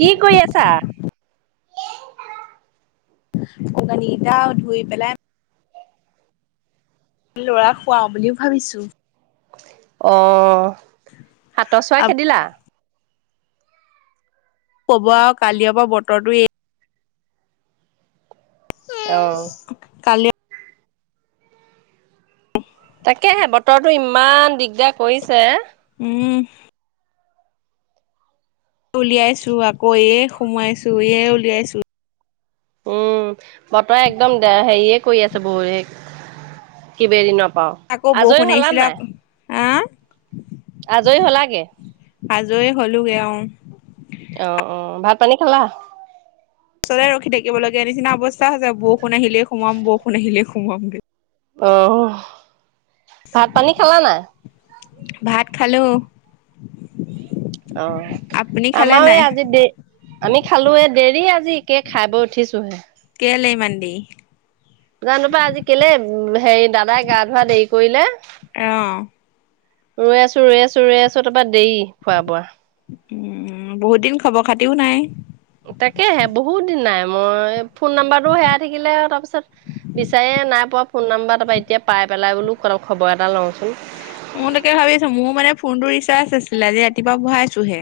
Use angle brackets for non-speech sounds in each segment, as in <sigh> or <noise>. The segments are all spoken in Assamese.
কি কৰি আছা? কণী কেইটা ধুই পেলাই লৰা খুৱাও বুলিও ভাবিছোঁ। অ' হাতৰ চৰা খেদিলা? কব আৰু কালিৰ পৰা বতৰটো এই উম অ'। কালি তাকেহে বতৰো ইমান দিগদাৰ কৰিছে। উম। উলিয়াইছো আকৌ এ সোমোৱাইছো এয়ে উলিয়াইছো। উম বতৰে একদম দে হেৰিয়ে কৰি আছে বহুত কিবা দিনত আকৌ বৰষুন আহছিলা, হা। আজৰি হ'লাগে? আজৰি হলোগে আও। অহ, অ', অ', ভাত পানী খালা? ওচৰতে ৰখি থাকিব লগগীয়া নিচিনা অৱস্থা হৈছে, বৰষুণ আহিলে সোমাম বৰষুণ আহিলেই সোমোৱামগৈ। আহ ভাত পানী খালা না। ভাত খালোঁ। অ' আমাৰ এই আজি দে আমি খালো য়ে। দেৰি আজি একে খাই বৈ উঠিছো হে কেলে ইমান দেৰি জানো পাই আজি কেলে হেৰি দাদাই গা ধোৱা দেৰি কৰিলে অহ ৰৈ আছো ৰৈ আছো ৰৈ আছো তাৰপৰা দেৰি খোৱা বোৱা উম বহুত দিন খবৰ খাতিও নাই। তাকেহে বহুত দিন নাই মই ফোন নাম্বাৰটো হেৰাই থাকিলে তাৰপিছত বিচাৰি! এ নাই পোৱা ফোন নাম্বাৰ তাৰ পৰা এতিয়া পাই পেলাই বোলো খবৰ এটা লওঁ মো তাকে ভাবি আছো মোৰ মানে ফোনটো ৰিচাৰ্জ নাছিলে আজি ৰাতিপুৱা ভৰাইছোহে!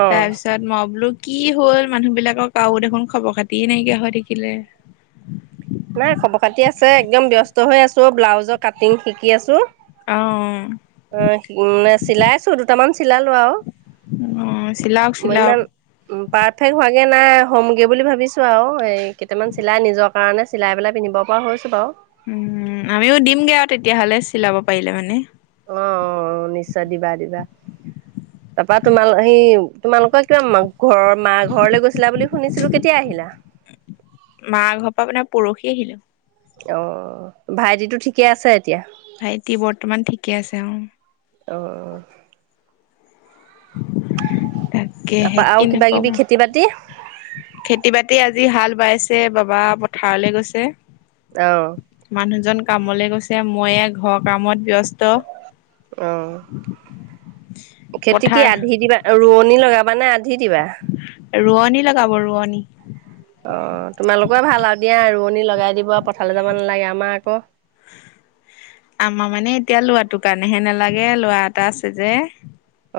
অ', তাৰপিছত মই বলুক কি হ'ল মানুহবিলাকৰ কাও দেখোন খবৰ খাতিয়ে নাইকিয়া হৈ থাকিলে নাই খবৰ খাতি আছে একদম ব্যস্ত হৈ আছো ব্লাউজৰ কাটিং শিকি আছো। অ', অঁ মানে চিলাই আছো দুটামান চিলালো আৰু অ', চিলাওক মই চিলাওক ইমান উ পাৰফেক্ট হোৱা নাই হ'মগৈ বুলি ভাবিছোঁ আৰু এই কেইটামান চিলাই নিজৰ কাৰণে চিলাই পেলাই পিন্ধিব পৰা হৈছোঁ বাৰু উম আমিও দিমগে আৰু তেতিয়াহ'লে চিলাব পাৰিলে মানে অঁ নিশ্চয় দিবা দিবা। তাৰপৰা তোমাল সি তোমালোকৰ কিবা ঘৰৰ মা ঘৰলৈ গৈছিলা বুলি শুনিছিলো কেতিয়া আহি <unintelligible> মা ঘৰ পৰা মানে পৰহি আহিলো। অঁ ভাইটিতো ঠিকে আছে? এতিয়া ভাইটি বৰ্তমান ঠিকে আছে অ অঁ তাকে তাৰপা সেই আৰু কিনে কিবা কিবি খেতি বাতি খেতি বাতি আজি হাল বাইছে বাবা পথাৰলৈ গৈছে অহঁ। মানুহজন কামলৈ গৈছে মই ঘৰৰ কামত ব্যস্ত অঃ খেতি কি পথাৰ আধি দিবা, ৰোৱনি লগাব বা মানে আধি দিবা? ৰোৱনী লগাব ৰোৱনীৰ। অ তোমালোকৰে ভাল আৰু দিয়া ৰোৱনী লগাই দিব পথাৰলে যাব নালাগে আমাৰ আকৌ আমাৰ মানে এতিয়া লৰাটো কাৰণেহে নালাগে লৰা এটা আছে যে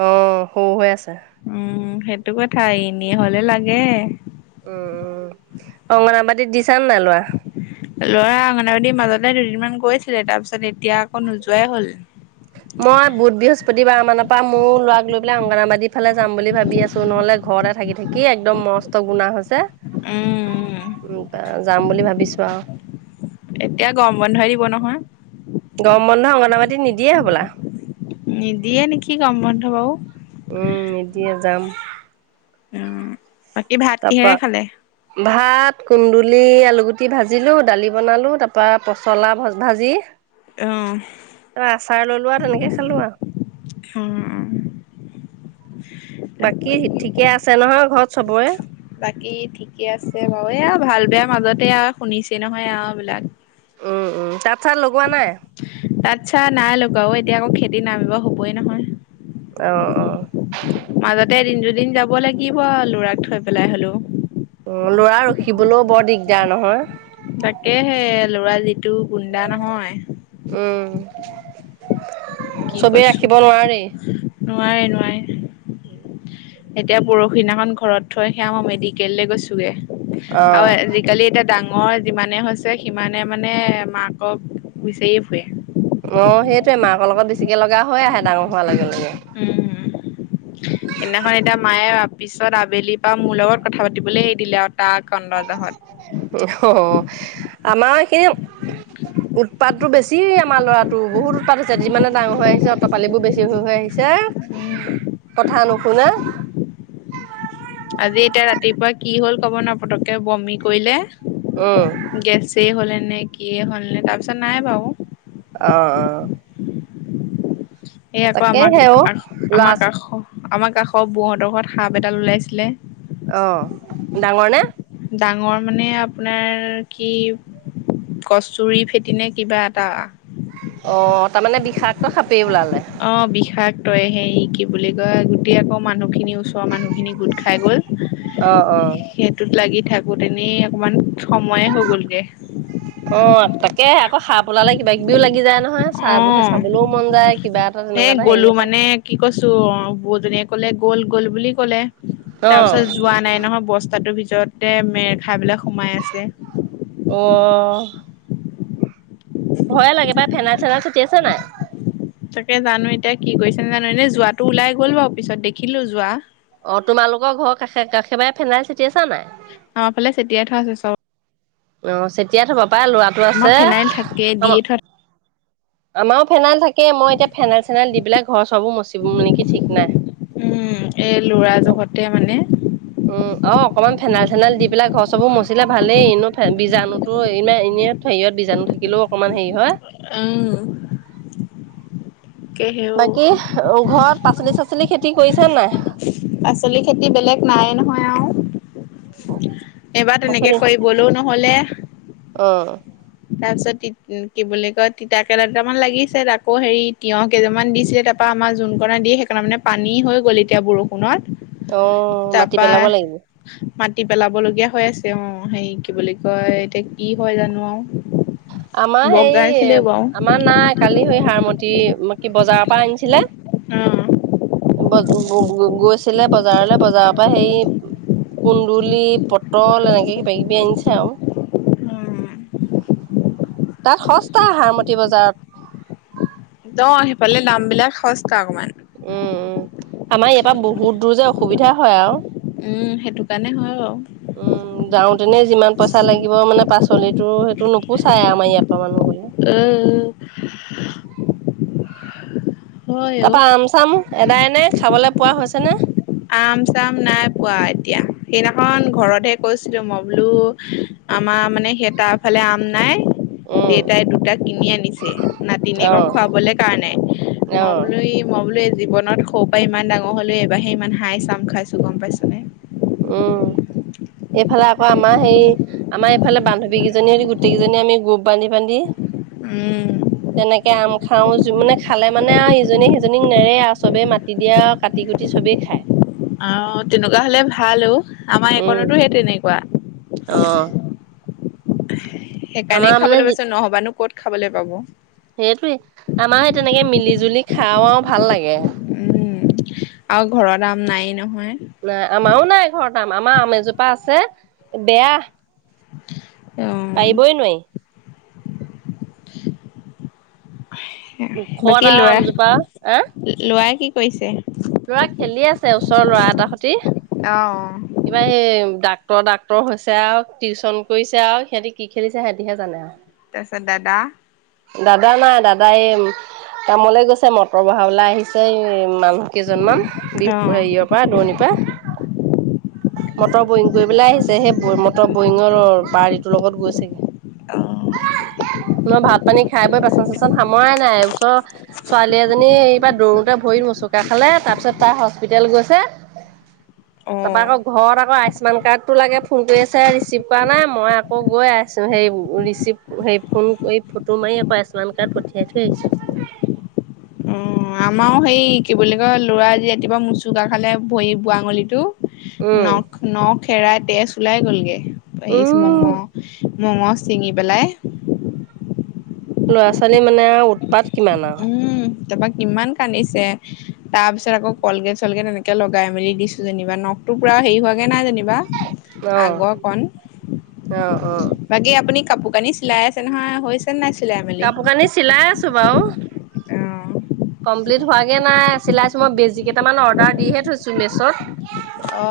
অঁ সৰু হৈ আছে। উম সেইটো কথাই এনেই হলে লাগে উম উম অংগনাবাদীত দিছা নাই ল'ৰা লৰা অংগনাবাদীৰ মাজতে দুদিনমান গৈছিলে তাৰপিছত এতিয়া আকৌ নোযোৱাই হ'ল প্ৰতিবাৰ মানৰ পৰা মোৰ ল'ৰাক লৈ পেলাই অংগনবাদী ফালে যাম বুলি ভাবি আছো নহ'লে ঘৰতে থাকি থাকি একদম মস্ত গুণা হৈছে উম যাম বুলি ভাবিছোঁ আৰু এতিয়া গম বন্ধই দিব নহয় গৰম বন্ধ অংগনবাড়ী নিদিয়ে হবলা নিদিয়ে নেকি গৰম বন্ধ বাওঁ উম নিদিয়ে যাম উম বাকী ভাত তাৰপা কিহেৰে খালে ভাত কুন্দুলি, আলুগুটি ভাজিলো দালি বনালো তাৰ পৰা পচলা ভাজি অ' ত আচাৰ ললো আৰু তেনেকে খালো আৰু উম বাকী ঠিকে আছে নহয় ঘৰত চবৰে বাকী ঠিকে আছে বাওয়ে আও ভাল বেয়া মাজতে আও শুনিছে নহয় আও এইবিলাক উম উম তাত চাত লগোৱা নাই? তাত্‌-চাত্ নাই লগোৱা অ, এতিয়া আকৌ খেতিত নামিব হ'বই নহয়। অঁ, অঁ মাজতে এদিন দুদিন যাব লাগিব আও, ল'ৰাক থৈ পেলাই হ'লেও। অঁ, ল'ৰা ৰখিবলো বৰ দিগদাৰ নহয়। তাকেহে, ল'ৰা যিটো গুণ্ডা নহয়। উম, কি চবেই কৈছো ৰাখিব নোৱাৰে। নোৱাৰে, নোৱাৰে। ওঁ এতিয়া পৰখিনাখন ঘৰত থৈহে আও, মই মেডিকেললে গৈছোগে। অ আও, আজি-কালি এটা ডাঙ্‌ ঙৰ যিমানে হৈছে সিমানে মানে, মাকক বিচাৰিয়ে ফুৰে। অঁ, সেইটোয়ে, মাকৰ লগত বেছিকে লগা হৈ আহে, ডাঙ হোৱাৰ লগে লগে। উম, উম অঁ মা- সেইদিনাখন এতিয়া মায়ে পিছত, আবেলিপা মোৰ লগত কথা পাতিবলে এৰি দিলে আৱ তাৰ কন্দজহত। অহ্‌হ, আমাৰ সিও উৎপাতটো বেছি আমাৰ ল'ৰাটো, বহুত উৎপাত হৈছে। যিমানে ডাঙৰ হৈ আহিছে, অটপালি বোৰ বেছি হৈ হৈ আহি ছে উম, কথা নুশুনে। আজি এতিয়া ৰাতিপুৱা কি হ'ল ক'ব নোৱাৰো, পতকে বমি কৰিলে। উম গেছেই হ'লেনে কিয়ে হ'ল নে? তাৰপিছত নাই বাও। অঁ, অঁ এ আক আমাৰ অ কাষ্‌, ল'ৰা আমাৰ কাষ আমাৰ কাষৰ বৌহঁতৰ ঘৰত সাপ এডাল ওলাইছিলে। অঁ, ডাঙৰ নে? ডাঙৰ মানে, আপোনাৰ কি কষ্টুৰিফেটি নে কিবা এটা অঁ, তাৰমানে বিষাক্ত সাপ। অঁ, বিশাক তই সেৰি, কি বুলি কয়? গোটেই আকৌ মানুহখিনি, ওচৰৰ মানুহখিনি গোট খাই গ'ল। অঁ, অঁ থাকো, তেনেই অকমান সময়ে হৈ গ'লগে অঁ, তাকে আকৌ সাপ উলালে কিবা- কিবিও লাগি যায় নহয়। চাব অঁ, চাবলৈও মন যায় কিবা এটা এ তেনেকুৱা এটা হেৰি গলো এটা মানে, কি কৈছো? বৌজনীয়ে ক'লে গ'ল গ'ল বুলি ক'লে, অ তাৰপিছত যোৱা নাই নহয়। বস্তাটোৰ ভিতৰতে মেৰ খাই পেলাই সোমাই আছে। অঁ--হ ভয়ে লাগে পাই। ফেনাইল-চেনাইল চটিয়াইছ' নাই? তাকে জানো এতিয়া, কি কৰিছে জানো? এনেই যোৱাটো ওলাই গ'ল অঁ, তোমালোকৰ ঘৰ কাষে, কাষেফালে ফেনাই চে আমাৰ ফালে চেতিয়াই থোৱা আছে চবত্‌। অঁ, চেতিয়াই থ'বা পাই ল'ৰাটো আমাৰ আছে। ফেনাইল থাকে অম দিয়ে থোৱা আমাও ফেনাইল থাক্‌ তাকেই। মই এতিয়া ফেনাইল- চেনাইল দি পেলাই ঘৰ- চৰবো মুচিম নিকি ঠিক নাই। এ ল'ৰা জহতে মানে উম অ অকমান ফেনাইল- চেনাইল দি পেলাই ঘৰ -চৰবো মুচিলে ভালেই এনো বীজাণুটো ইমা-এনে হেৰিয়ত, বীজাণু থাকিলেও অকণমান হেৰি হ'য়। অঁও বাকি, ঘৰত পাচলি -চাচলি খেতি কৰিছা নাই? পাচলি খেতি বেলেগ নাই, নহয় আও। এইবাৰ তেনেকে কৰিবলও নহলে। অঁ তাৰপিছত তি কি বুলি কয় তিতাকেৰেলা দুটামান লাগিছে আকৌ হেৰি তিয়হ কেইযোপামান দিছিলে তাপা। আমাৰ যোনকণত দিয়ে সেইকাৰণে মানে পানী হৈ গ'ল এতিয়া বৰষুণত। অহ মাটি পেলাব লাগিব। মাতি পেলাব লগীয়া হৈ আছে অ হে কি বুলি কয় এতিয়া কি হয় জানো আৰু। আমাৰ হেই বগাইছিলে বাৰু। আমাৰ নাই কালি হৈ সাৰমতি। কি বজাৰৰ পৰা আনিছিলে। অ। ব গ গৌ গৌ গৈছিলে বজাৰলে বজাৰৰ পৰা সেই। কুন্দুলি পটল এনেকে কিবা কিবি আনিছে আৰু। উম, তাত সস্তা হাৰমতী বজাৰত। দ সেইফালে দাম বিলাক সস্তা অকমান। উম উম আমাৰ ইয়াৰ পৰা বহুত দূৰ যে অসুবিধা হয় আও। উম, সেইটো কাৰণে হয় বাৰু, উম যাওঁতেনে যিমান পইচা লাগিব মানে। পাচলিটো সেইটো নোপোচাই আমাৰ ইয়াৰ পৰা মানুহ গল উম উ। তাপা আম চাম এদায় ন খাবলৈ পোৱা হৈছে নে। আম চাম নাই পোৱা এতিয়া সেইদিনাখন ঘৰতহে কৈছিলো মই বুলু আমাৰ। মানে সেই তাৰ ফালে আম নাই। উম দেউতাই দুটা কিনি আনিছে নাতিনীয়েকৰ অ' খোৱাবলে কাৰণে মই অ' বোলো হেই মই বোলো। জীৱনত সৌ পৰা ইমান ডাঙৰ হ'লেও এবাহে ইমান হাইছ্ আম খাইছো গম পাইছা নে। উম। এইফালে আকৌ আমাৰ হেই আমাৰ এইফালে বান্ধৱীকেইজনী হ গোটেই কেইজনী আমি গোপ বান্ধি বান্ধি। উম। তেনেকে আম খাওঁ মানে খালে মানে আৰু ইজনিয়ে সিজনীক নেৰে আৰু চবেই মাতি দিয়ে আৰু কাটি কুটি চবেই। খাই। অ তেনেকুৱা হলে ভাল অ আমাৰ একনতো সেই তেনেক অহ। সেইকাৰণেই খাবলৈ যি পাইছো নহবানো কত খাবলৈ পাব। সেইটোৱে আমাৰ সেই তেনেকে মিলি জুলি খাও আৰু ভাল লাগে। উম আৰু ঘৰত আম নাই নহয়। নাই আমাৰও নাই ঘৰত আম আমাৰ আম এজোপা আছে বেয়া। <unintelligible> পাৰিবই নোৱাৰি। <unintelligible> ওখত বাকী আৰু লৰা আমজোপা আহ লৰা কি কৰিছে। লৰা খেলি আছে ওচৰৰ লৰা এটাৰ সতি অ কিবা হেই দাক তৰ ডাক্তৰ হৈছে আ টিউশ্যন কৰিছে আ সিহঁতি কি খেলিছে সিহঁতিহে জানে আৰু। ছ দাদা। দাদা নাই দাদা এই কামলৈ গৈছে মটৰ বহাবলৈ আহিছে মানুহ কেইজনমান অ বিহু হেৰিয়ৰ পৰা দৰণিৰ পৰা। মটৰ বয়িং কৰি পেলাই আহিছে সেই মটৰ বয়িঙৰ পাৰটিটোৰ লগত গৈছে। অ। মই ভাত। পানী খাই বৈ বাচন চাচন সামৰাই নাই ওচৰ ছোৱালী এজনী এইব পৰা দৌৰোতে ভৰি মচকা খালে। এ তাৰপিছত তাৰ হস্পিতেল গৈছে। অ তাৰপৰা আকৌ ঘৰত আকৌ আয়ুস্মান কাৰ্ড টো লাগে ফোন কৰি আছে ৰিচিভ কৰা নাই মই আকৌ গৈ আছো হেৰিব। ৰিচিভ সেই ফোন। তোৰ মাৰ আকৌ আয়ুস্মান কাৰ্ড পঠিয়াই থৈ আহিছো। অ আমাৰো সেই কি বুলি কয় ল'ৰাজি ৰাতিপুৱা মোচুকা খালে ভৰি বোৱা আঙলীটো। উম, নখ নখেৰাই তেজ ওলাই গ'লগে এই মম। উম, মঙ ছিঙি পেলাই ল'ৰা ছোৱালী মানে উৎপাত কিমান আৰু। তাৰাপা কিমান কান্দিছে। তাৰ পিছত আকৌ কলগেট চলগেট এনেকে লগাই মেলি দিছো যেনিবা নখ পোৰা হৰি হোৱাগে নাই যেনিব বা অ', আগৰ কন অ', অ', বাকী আপুনি কাপোৰ-কানি চিলাই আছে নহয়, হৈছে নাই। চিলাই মেলি কাপোৰ-কানি চিলাই আছো বাৰু। কমপ্লিট হোৱাগে নাই চিলাইছো মই বেজি কেইটামান অৰ্ডাৰ দিহে থৈছো মেচত। অ অ',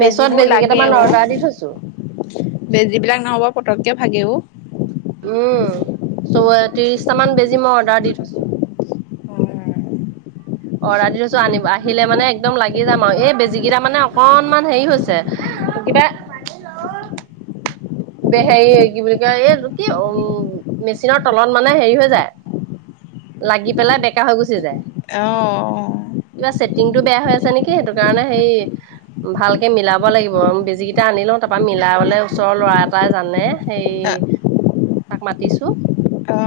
মেছত বেজিবোৰ বেজি লাগে কেইটামান অ অৰ্ডাৰ দি থৈছো 'বেজী বিলাক নহব পটককৈ ভাগেও।। উম, চৌ ত্ৰিশটামান বেজি মই অৰ্ডাৰ দি থৈছো। অৰ্ডাৰ দি থৈছো আনি আহিলে মানে একদম লাগি যাম আৰু। এই বেজী কেইটা মানে অকনমান হেৰি হৈছে। কিবা হেৰি কি বুলি কয় এইটো কি উ মেচিনৰ তলত মানে হেৰি হৈ যায়। লাগি পেলাই বেকা হৈ গুচি যায়। অ কিবা ছেটিংটো বেয়া হৈ আছে নেকি সেইটো কাৰণে হেৰি ভালকে মিলাব লাগিব। বেজি কেইটা আনি লওঁ তাৰাপা মিলাবলে ওচৰৰ ল'ৰা এ তাই জানে সেই তাক মাতিছো। অ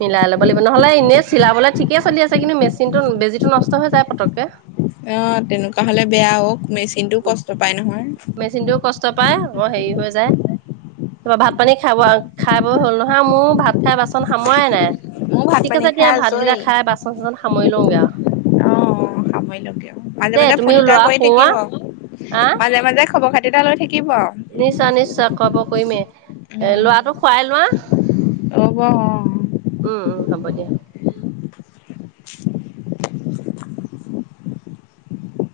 মিলাই ল'ব লাগিব। নহ'লে এনেই চিলাবলৈ ঠিকেই চলি আছে। কিন্তু, মেচিনটো বেজিটো নষ্ট হৈ যায় পতককে। অ' তেনেকুৱা হলে বেয়া হওক মেচিনটোও কষ্ট পায় নহয়। মেচিনটোও কষ্ট পায় আকৌ হেৰি হৈ যায়। ত, ভাত পানী খা ব খাই বই হ'ল নহয়, মোৰ ভাত খাই বাচন সামৰাই নাই। মোৰ ভাত ঠিক পানী আছে দিয়া। খাই ভাতকেইটা আজৰি খাই বাচন চাচন সামৰি লওঁগে আও। অ সামৰি লওঁকগে। মাজে-মাজে ফোন এটা ল'ৰা কৰি থাকিব শুওৱা আৰু, আহ মাজে-মাজে খবৰ খাতিটা লৈ থাকিব। আৰু নিশ্চয়, নিশ্চয় খব কৰিমে এ লৰাটো খুৱাই লোৱা। হ'ব হ উম হ'ব দিয়া।